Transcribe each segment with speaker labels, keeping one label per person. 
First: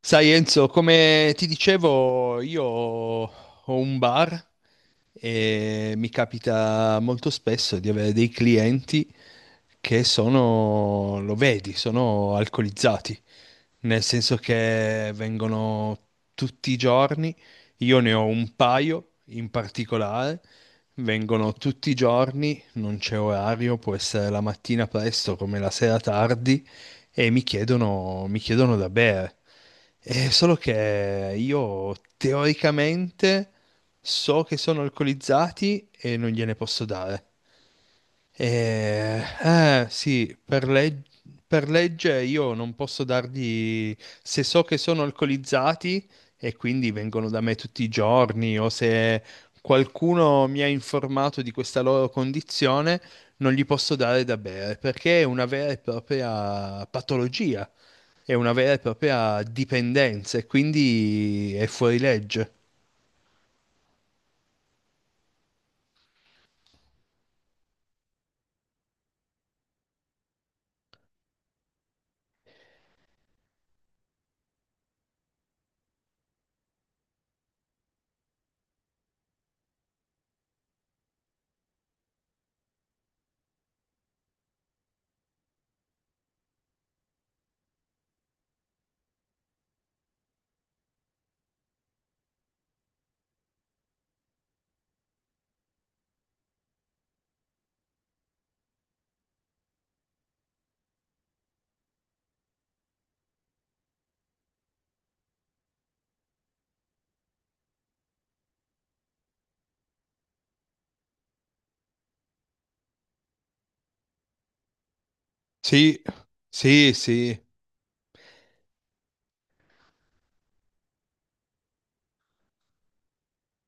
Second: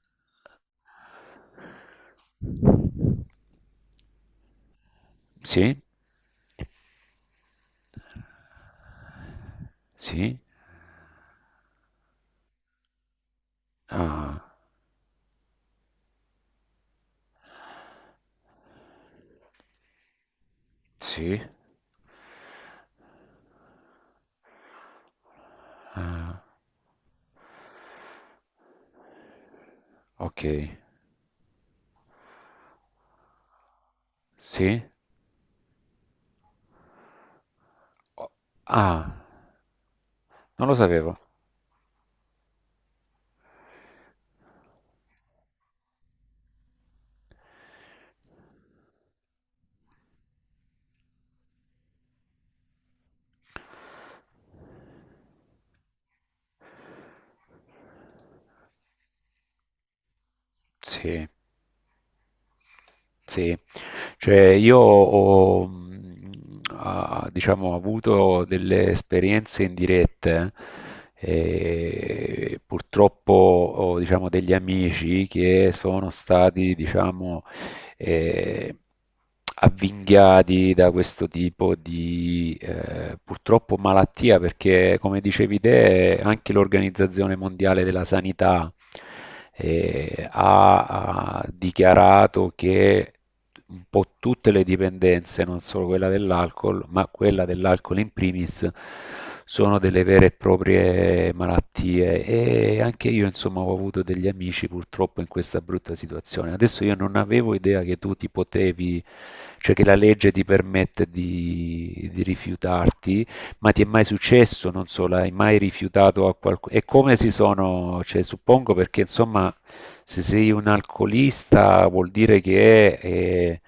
Speaker 1: Sai Enzo, come ti dicevo, io ho un bar
Speaker 2: Sì,
Speaker 1: e mi capita molto spesso di avere dei clienti che
Speaker 2: sì,
Speaker 1: sono, lo vedi, sono alcolizzati nel senso
Speaker 2: ah,
Speaker 1: che vengono tutti i giorni, io ne ho un paio in particolare,
Speaker 2: sì,
Speaker 1: vengono tutti i giorni, non c'è orario, può essere la mattina presto come la sera
Speaker 2: ah,
Speaker 1: tardi, e mi chiedono da bere. È
Speaker 2: ok,
Speaker 1: solo che io teoricamente so che sono
Speaker 2: sì,
Speaker 1: alcolizzati e non gliene posso dare.
Speaker 2: o- ah,
Speaker 1: Sì, per
Speaker 2: non lo
Speaker 1: legge
Speaker 2: sapevo.
Speaker 1: per legge io non posso dargli, se so che sono alcolizzati e quindi vengono da me tutti i giorni o se qualcuno mi ha informato di questa loro condizione, non gli posso dare da bere perché è una vera e propria patologia, è una vera e propria dipendenza e
Speaker 2: Sì,
Speaker 1: quindi è fuori legge.
Speaker 2: sì, cioè io ho, diciamo, avuto delle esperienze indirette. Purtroppo ho, diciamo, degli amici che sono stati, diciamo, eh, avvinghiati da questo tipo di purtroppo malattia, perché come dicevi te, anche l'Organizzazione Mondiale della Sanità ha dichiarato che un po' tutte le dipendenze, non solo quella dell'alcol, ma quella dell'alcol in primis, sono delle vere e proprie malattie. E anche io insomma ho avuto degli amici purtroppo in questa brutta situazione. Adesso io non avevo idea che tu ti potevi, cioè che la legge ti permette di rifiutarti. Ma ti è mai successo? Non so, l'hai mai
Speaker 1: Sì,
Speaker 2: rifiutato a qualcuno? E
Speaker 1: sì,
Speaker 2: come si
Speaker 1: sì.
Speaker 2: sono, cioè, suppongo perché insomma, se sei un alcolista vuol dire che è,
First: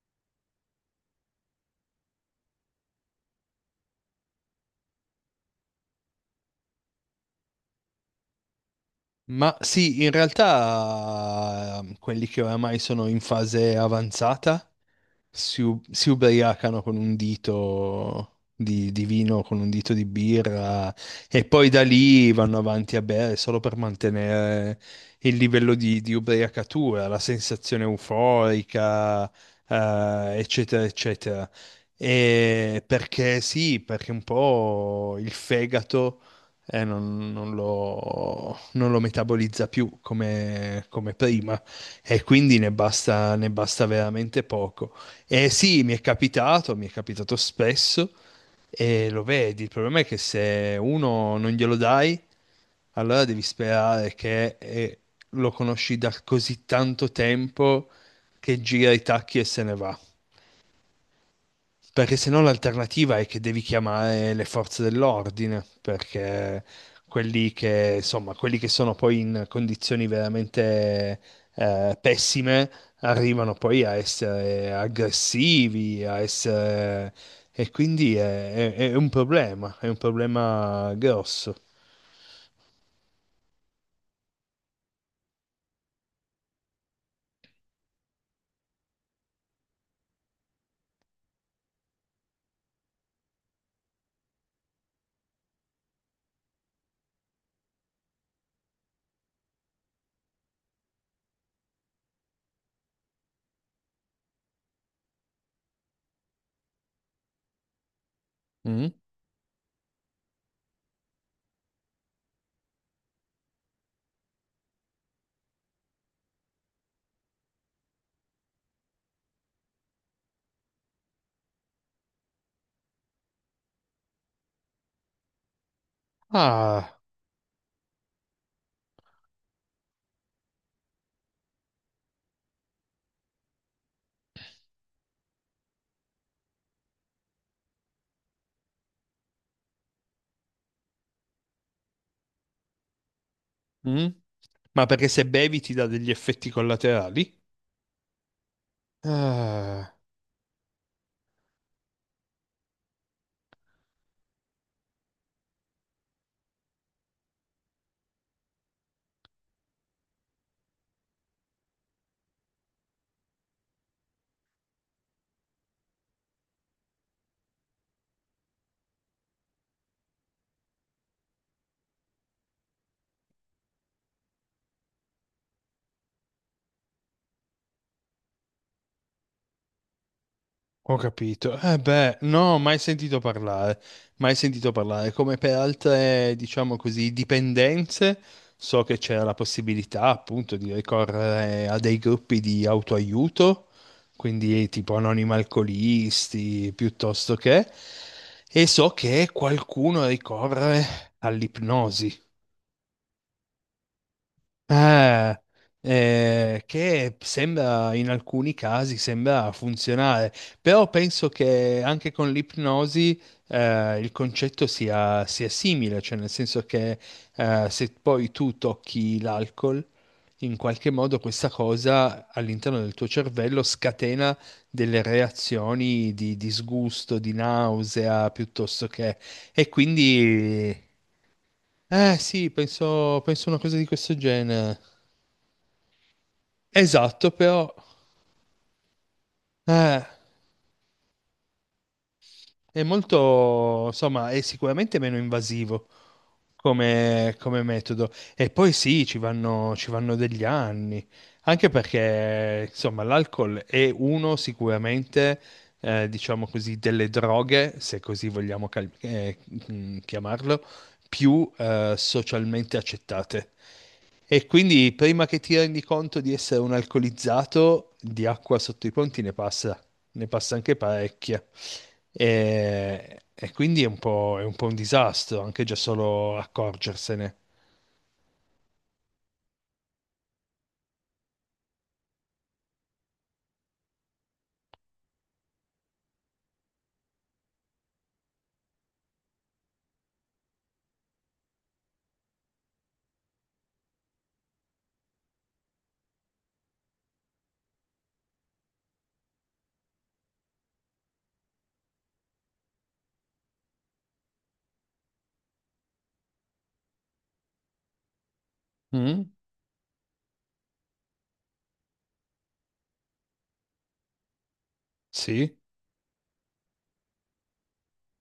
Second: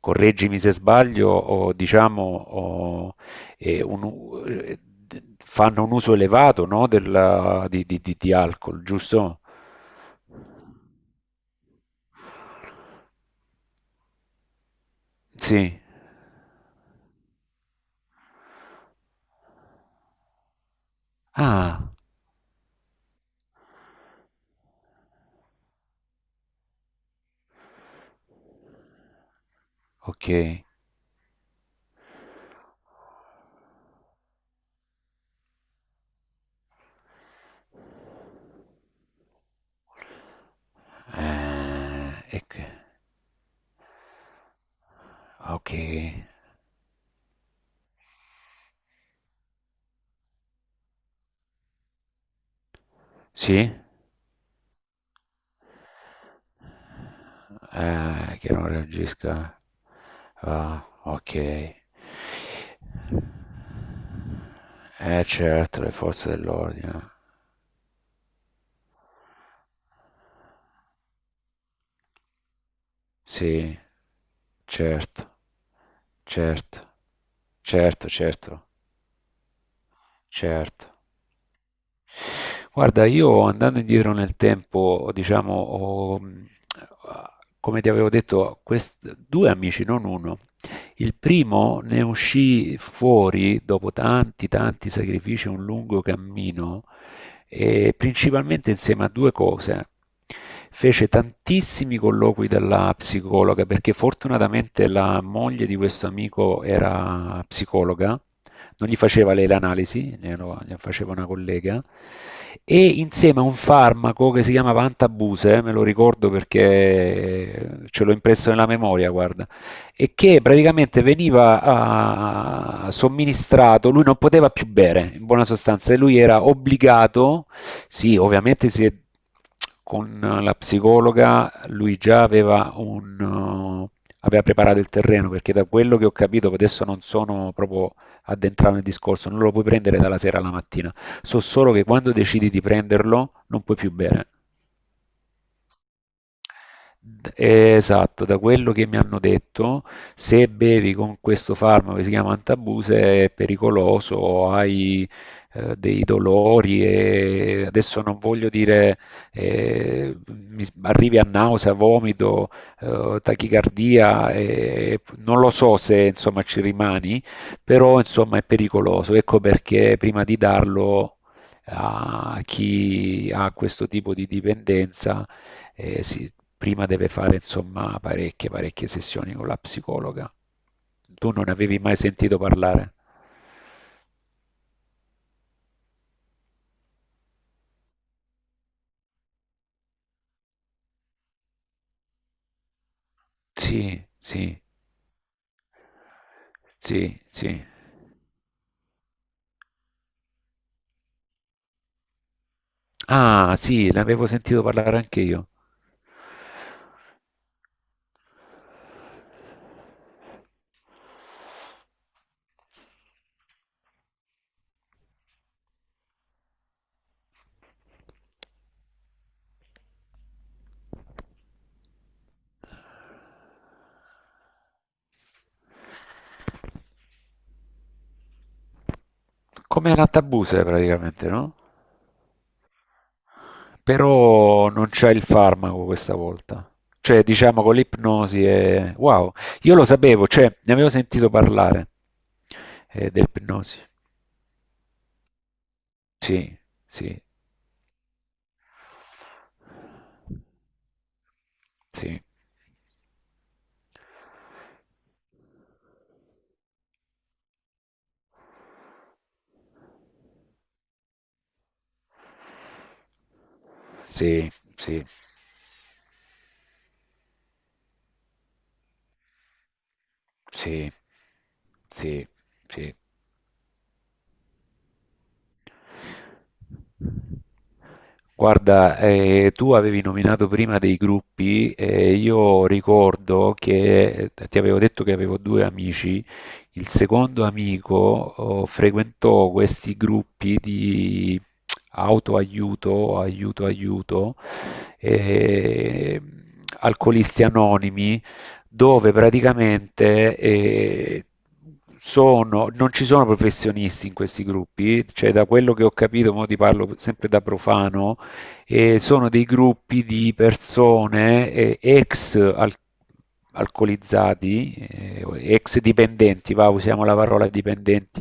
Speaker 2: correggimi se sbaglio, o diciamo, o, eh, un u- eh, fanno un uso elevato, no, di alcol, giusto?
Speaker 1: Ma sì, in realtà quelli che oramai sono in fase avanzata si,
Speaker 2: Sì.
Speaker 1: si ubriacano con un dito di vino, con un dito di birra e poi da
Speaker 2: Ah,
Speaker 1: lì vanno avanti a bere solo per mantenere il livello di ubriacatura, la sensazione euforica,
Speaker 2: ok.
Speaker 1: eccetera, eccetera. E perché sì, perché un po' il fegato non lo metabolizza più come, come prima e quindi
Speaker 2: Ecco.
Speaker 1: ne basta veramente poco. E
Speaker 2: Ok.
Speaker 1: sì, mi è capitato spesso e lo vedi. Il problema è che se uno non glielo dai, allora devi
Speaker 2: Sì?
Speaker 1: sperare che lo conosci da così tanto tempo
Speaker 2: Che
Speaker 1: che
Speaker 2: non
Speaker 1: gira i tacchi e
Speaker 2: reagisca.
Speaker 1: se ne va.
Speaker 2: Ah, ok.
Speaker 1: Perché se no l'alternativa è che devi chiamare le forze dell'ordine,
Speaker 2: Certo, le forze
Speaker 1: perché
Speaker 2: dell'ordine.
Speaker 1: quelli che sono poi in condizioni veramente pessime arrivano
Speaker 2: Sì,
Speaker 1: poi a essere
Speaker 2: certo,
Speaker 1: aggressivi, a
Speaker 2: certo,
Speaker 1: essere... e
Speaker 2: certo,
Speaker 1: quindi è,
Speaker 2: certo,
Speaker 1: è- è un problema, è un
Speaker 2: certo.
Speaker 1: problema grosso.
Speaker 2: Guarda, io andando indietro nel tempo, diciamo, ho, come ti avevo detto, due amici, non uno. Il primo ne uscì fuori dopo tanti, tanti sacrifici, un lungo cammino e principalmente insieme a due cose. Fece tantissimi colloqui dalla psicologa perché fortunatamente la moglie di questo amico era psicologa, non
Speaker 1: Mm?
Speaker 2: gli faceva lei l'analisi, gliela faceva una collega, e insieme a un farmaco che si chiamava Antabuse, me lo ricordo perché ce l'ho impresso nella memoria, guarda. E che praticamente veniva somministrato, lui non poteva più bere, in buona sostanza, e lui era
Speaker 1: Ah,
Speaker 2: obbligato, sì, ovviamente con la psicologa lui già aveva preparato il terreno, perché da quello che ho capito, adesso non sono proprio addentrato nel discorso, non lo puoi prendere dalla sera alla mattina, so solo che quando decidi di prenderlo non puoi più
Speaker 1: mm?
Speaker 2: bere.
Speaker 1: Ma perché se bevi ti dà degli effetti collaterali?
Speaker 2: Esatto, da quello che mi hanno detto,
Speaker 1: Ah.
Speaker 2: se bevi con questo farmaco che si chiama Antabuse è pericoloso, hai dei dolori e adesso non voglio dire, arrivi a nausea, vomito, tachicardia, non lo so se insomma ci rimani, però insomma è pericoloso. Ecco perché prima di darlo a chi ha questo tipo di dipendenza, sì, prima deve fare insomma parecchie, parecchie sessioni con la psicologa.
Speaker 1: Ho
Speaker 2: Tu non
Speaker 1: capito. Eh
Speaker 2: avevi mai
Speaker 1: beh,
Speaker 2: sentito
Speaker 1: no, mai
Speaker 2: parlare?
Speaker 1: sentito parlare, mai sentito parlare. Come per altre, diciamo così, dipendenze, so che c'era la possibilità appunto di ricorrere a dei gruppi di autoaiuto,
Speaker 2: Sì, sì,
Speaker 1: quindi tipo anonimi alcolisti,
Speaker 2: sì,
Speaker 1: piuttosto che,
Speaker 2: sì.
Speaker 1: e so che qualcuno ricorre all'ipnosi.
Speaker 2: Ah, sì, l'avevo sentito parlare anche
Speaker 1: Eh,
Speaker 2: io.
Speaker 1: che sembra in alcuni casi sembra funzionare, però penso che anche con l'ipnosi il concetto sia simile, cioè nel senso che se poi tu tocchi l'alcol, in qualche modo questa cosa all'interno del tuo cervello scatena delle reazioni di disgusto, di nausea, piuttosto che... E
Speaker 2: Come la tabuse
Speaker 1: quindi...
Speaker 2: praticamente, no?
Speaker 1: Eh sì, penso una cosa di questo
Speaker 2: Però
Speaker 1: genere.
Speaker 2: non c'è il farmaco questa volta. Cioè,
Speaker 1: Esatto,
Speaker 2: diciamo
Speaker 1: però
Speaker 2: con l'ipnosi è... Wow, io lo
Speaker 1: eh,
Speaker 2: sapevo, cioè, ne avevo sentito parlare
Speaker 1: è
Speaker 2: dell'ipnosi.
Speaker 1: molto, insomma, è sicuramente meno invasivo
Speaker 2: Sì, sì,
Speaker 1: come, come metodo. E poi sì, ci vanno degli anni, anche
Speaker 2: sì,
Speaker 1: perché, insomma, l'alcol è uno sicuramente, diciamo così, delle droghe, se così vogliamo chiamarlo, più socialmente accettate. E
Speaker 2: sì,
Speaker 1: quindi
Speaker 2: sì.
Speaker 1: prima che ti rendi conto di essere un alcolizzato, di acqua sotto i ponti ne passa anche
Speaker 2: Sì,
Speaker 1: parecchia.
Speaker 2: sì, sì.
Speaker 1: E quindi è un po' un disastro anche già solo accorgersene.
Speaker 2: Guarda, tu avevi nominato prima dei gruppi e io ricordo che ti avevo detto che avevo due amici. Il secondo amico frequentò questi gruppi di autoaiuto, eh, alcolisti anonimi, dove praticamente non ci sono professionisti in questi gruppi, cioè da quello che ho capito, mo ti parlo sempre da profano, sono
Speaker 1: Mm?
Speaker 2: dei gruppi di persone, ex alcolizzati,
Speaker 1: Sì?
Speaker 2: ex dipendenti, va, usiamo la parola dipendenti,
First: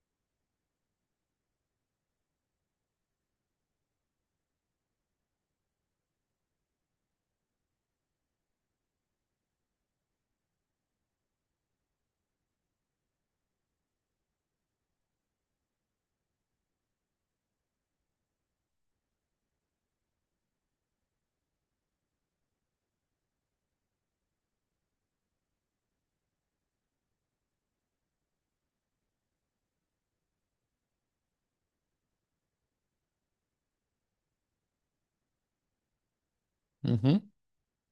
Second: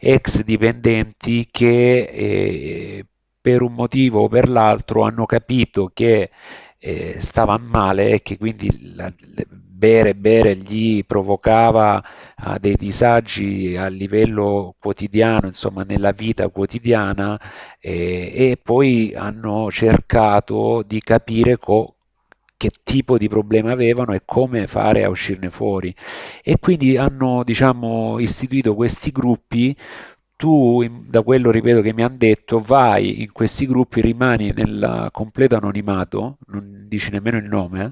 Speaker 2: ex dipendenti che per un motivo o per l'altro hanno capito che stava male e che quindi bere gli provocava dei disagi a livello quotidiano, insomma nella vita quotidiana. E poi hanno cercato di capire, che tipo di problema avevano e come fare a uscirne fuori. E quindi hanno, diciamo, istituito questi gruppi. Da quello ripeto che mi hanno detto, vai in questi gruppi, rimani nel completo anonimato, non dici
Speaker 1: Mhm.
Speaker 2: nemmeno il nome, eh?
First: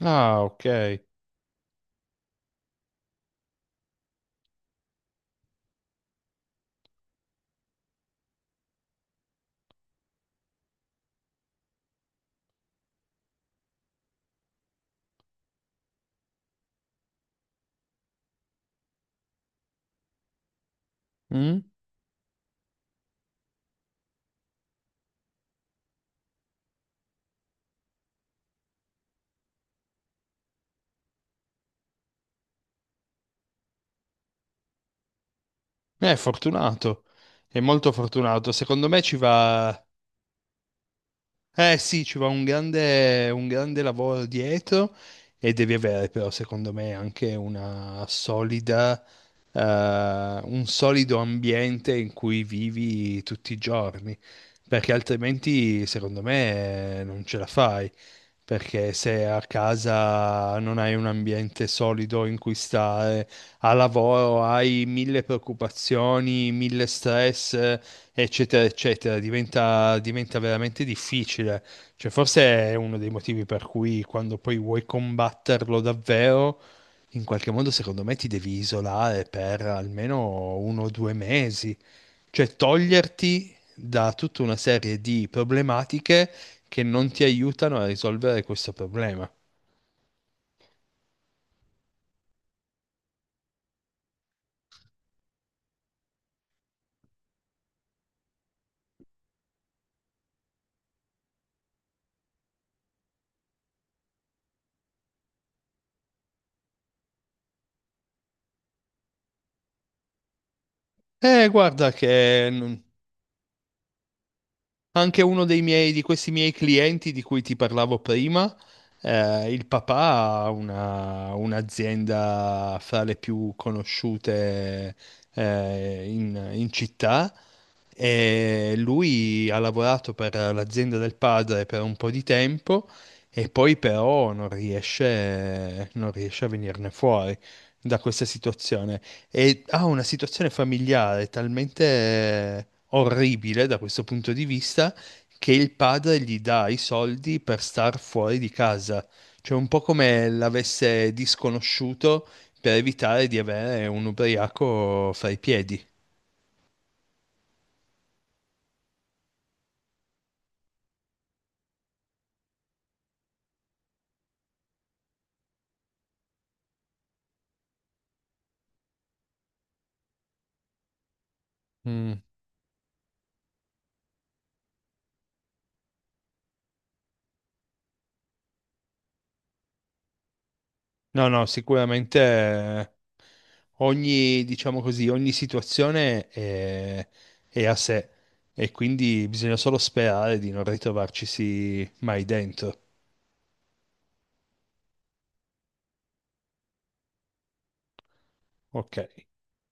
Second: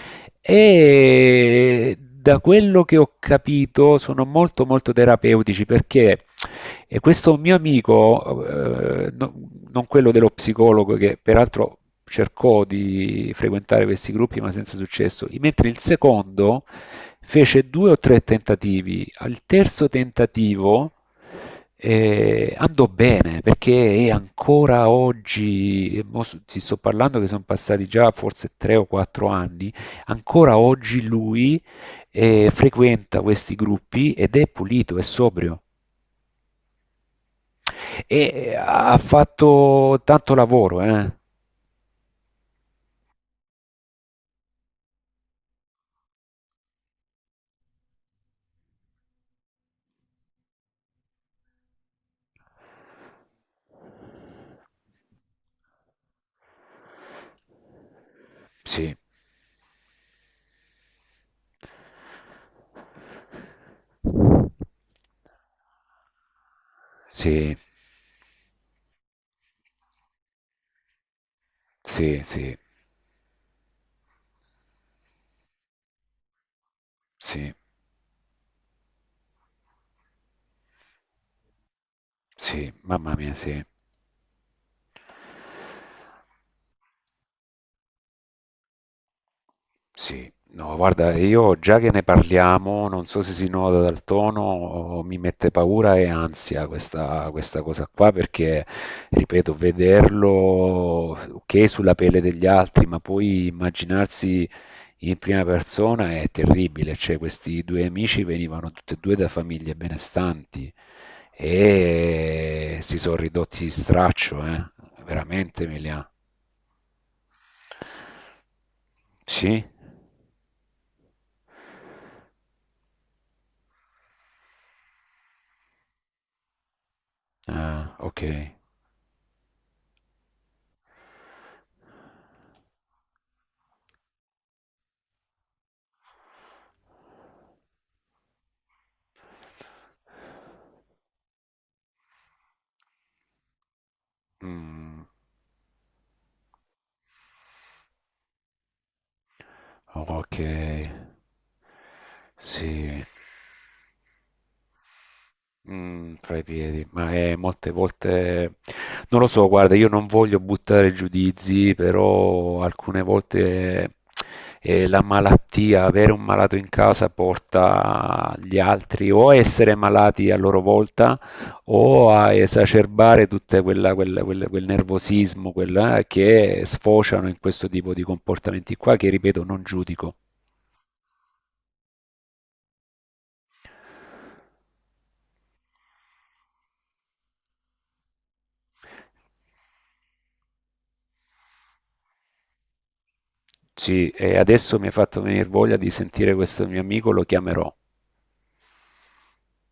Speaker 1: Ah, ok.
Speaker 2: E da quello che ho capito sono molto molto terapeutici perché, e questo mio amico, non quello dello psicologo, che peraltro cercò di frequentare questi gruppi ma senza successo, mentre il secondo fece due o tre tentativi, al terzo tentativo
Speaker 1: Mm?
Speaker 2: e andò bene, perché è ancora oggi, e mo ti sto parlando che sono passati già forse 3 o 4 anni, ancora oggi lui frequenta questi gruppi ed è pulito, è sobrio,
Speaker 1: È fortunato, è molto
Speaker 2: e
Speaker 1: fortunato. Secondo
Speaker 2: ha
Speaker 1: me ci va.
Speaker 2: fatto tanto lavoro, eh?
Speaker 1: Eh sì, ci va un grande lavoro dietro e devi avere però secondo me anche una solida, eh, un solido ambiente in cui vivi tutti i giorni, perché altrimenti secondo me non ce la fai, perché
Speaker 2: Sì,
Speaker 1: se a casa non hai un ambiente solido in cui stare, a lavoro hai mille preoccupazioni, mille
Speaker 2: sì,
Speaker 1: stress eccetera, eccetera, diventa veramente difficile. Cioè,
Speaker 2: sì,
Speaker 1: forse
Speaker 2: sì,
Speaker 1: è uno dei motivi per cui quando poi vuoi combatterlo davvero, in qualche
Speaker 2: sì,
Speaker 1: modo, secondo me, ti devi isolare per almeno uno o due mesi, cioè
Speaker 2: sì, mamma mia,
Speaker 1: toglierti
Speaker 2: sì.
Speaker 1: da tutta una serie di problematiche che non ti aiutano a risolvere questo problema.
Speaker 2: Sì, no, guarda, io già che ne parliamo, non so se si nota dal tono, o mi mette paura e ansia questa, questa cosa qua, perché, ripeto, vederlo, ok, sulla pelle degli altri, ma poi immaginarsi in prima persona è terribile. Cioè, questi due amici venivano tutti e due da famiglie benestanti
Speaker 1: Guarda che
Speaker 2: e
Speaker 1: non,
Speaker 2: si sono ridotti di straccio, eh?
Speaker 1: anche uno dei
Speaker 2: Veramente,
Speaker 1: miei, di
Speaker 2: Emilia.
Speaker 1: questi miei clienti di cui ti parlavo prima,
Speaker 2: Sì?
Speaker 1: il papà ha un'azienda fra le più conosciute, in città
Speaker 2: Ah, ok.
Speaker 1: e lui ha lavorato per l'azienda del padre per un po' di tempo e poi però non riesce a venirne fuori da questa situazione e ha una situazione familiare talmente orribile da questo punto di vista
Speaker 2: Mm.
Speaker 1: che il padre gli dà i soldi per star fuori di casa, cioè un po' come
Speaker 2: Ok,
Speaker 1: l'avesse disconosciuto per
Speaker 2: sì.
Speaker 1: evitare di avere un ubriaco fra i piedi.
Speaker 2: Fra i piedi, ma è molte volte, non lo so, guarda, io non voglio buttare giudizi, però alcune volte la malattia, avere un malato in casa porta gli altri o a essere malati a loro volta o
Speaker 1: Mm.
Speaker 2: a esacerbare tutto quel, quel nervosismo, quella, che sfociano in questo tipo di comportamenti qua, che ripeto, non giudico.
Speaker 1: No, no, sicuramente ogni, diciamo così, ogni situazione è a sé e quindi bisogna solo sperare di non ritrovarcisi mai dentro.
Speaker 2: Sì, e adesso mi hai fatto venir voglia di sentire questo mio amico, lo chiamerò.
Speaker 1: Ok.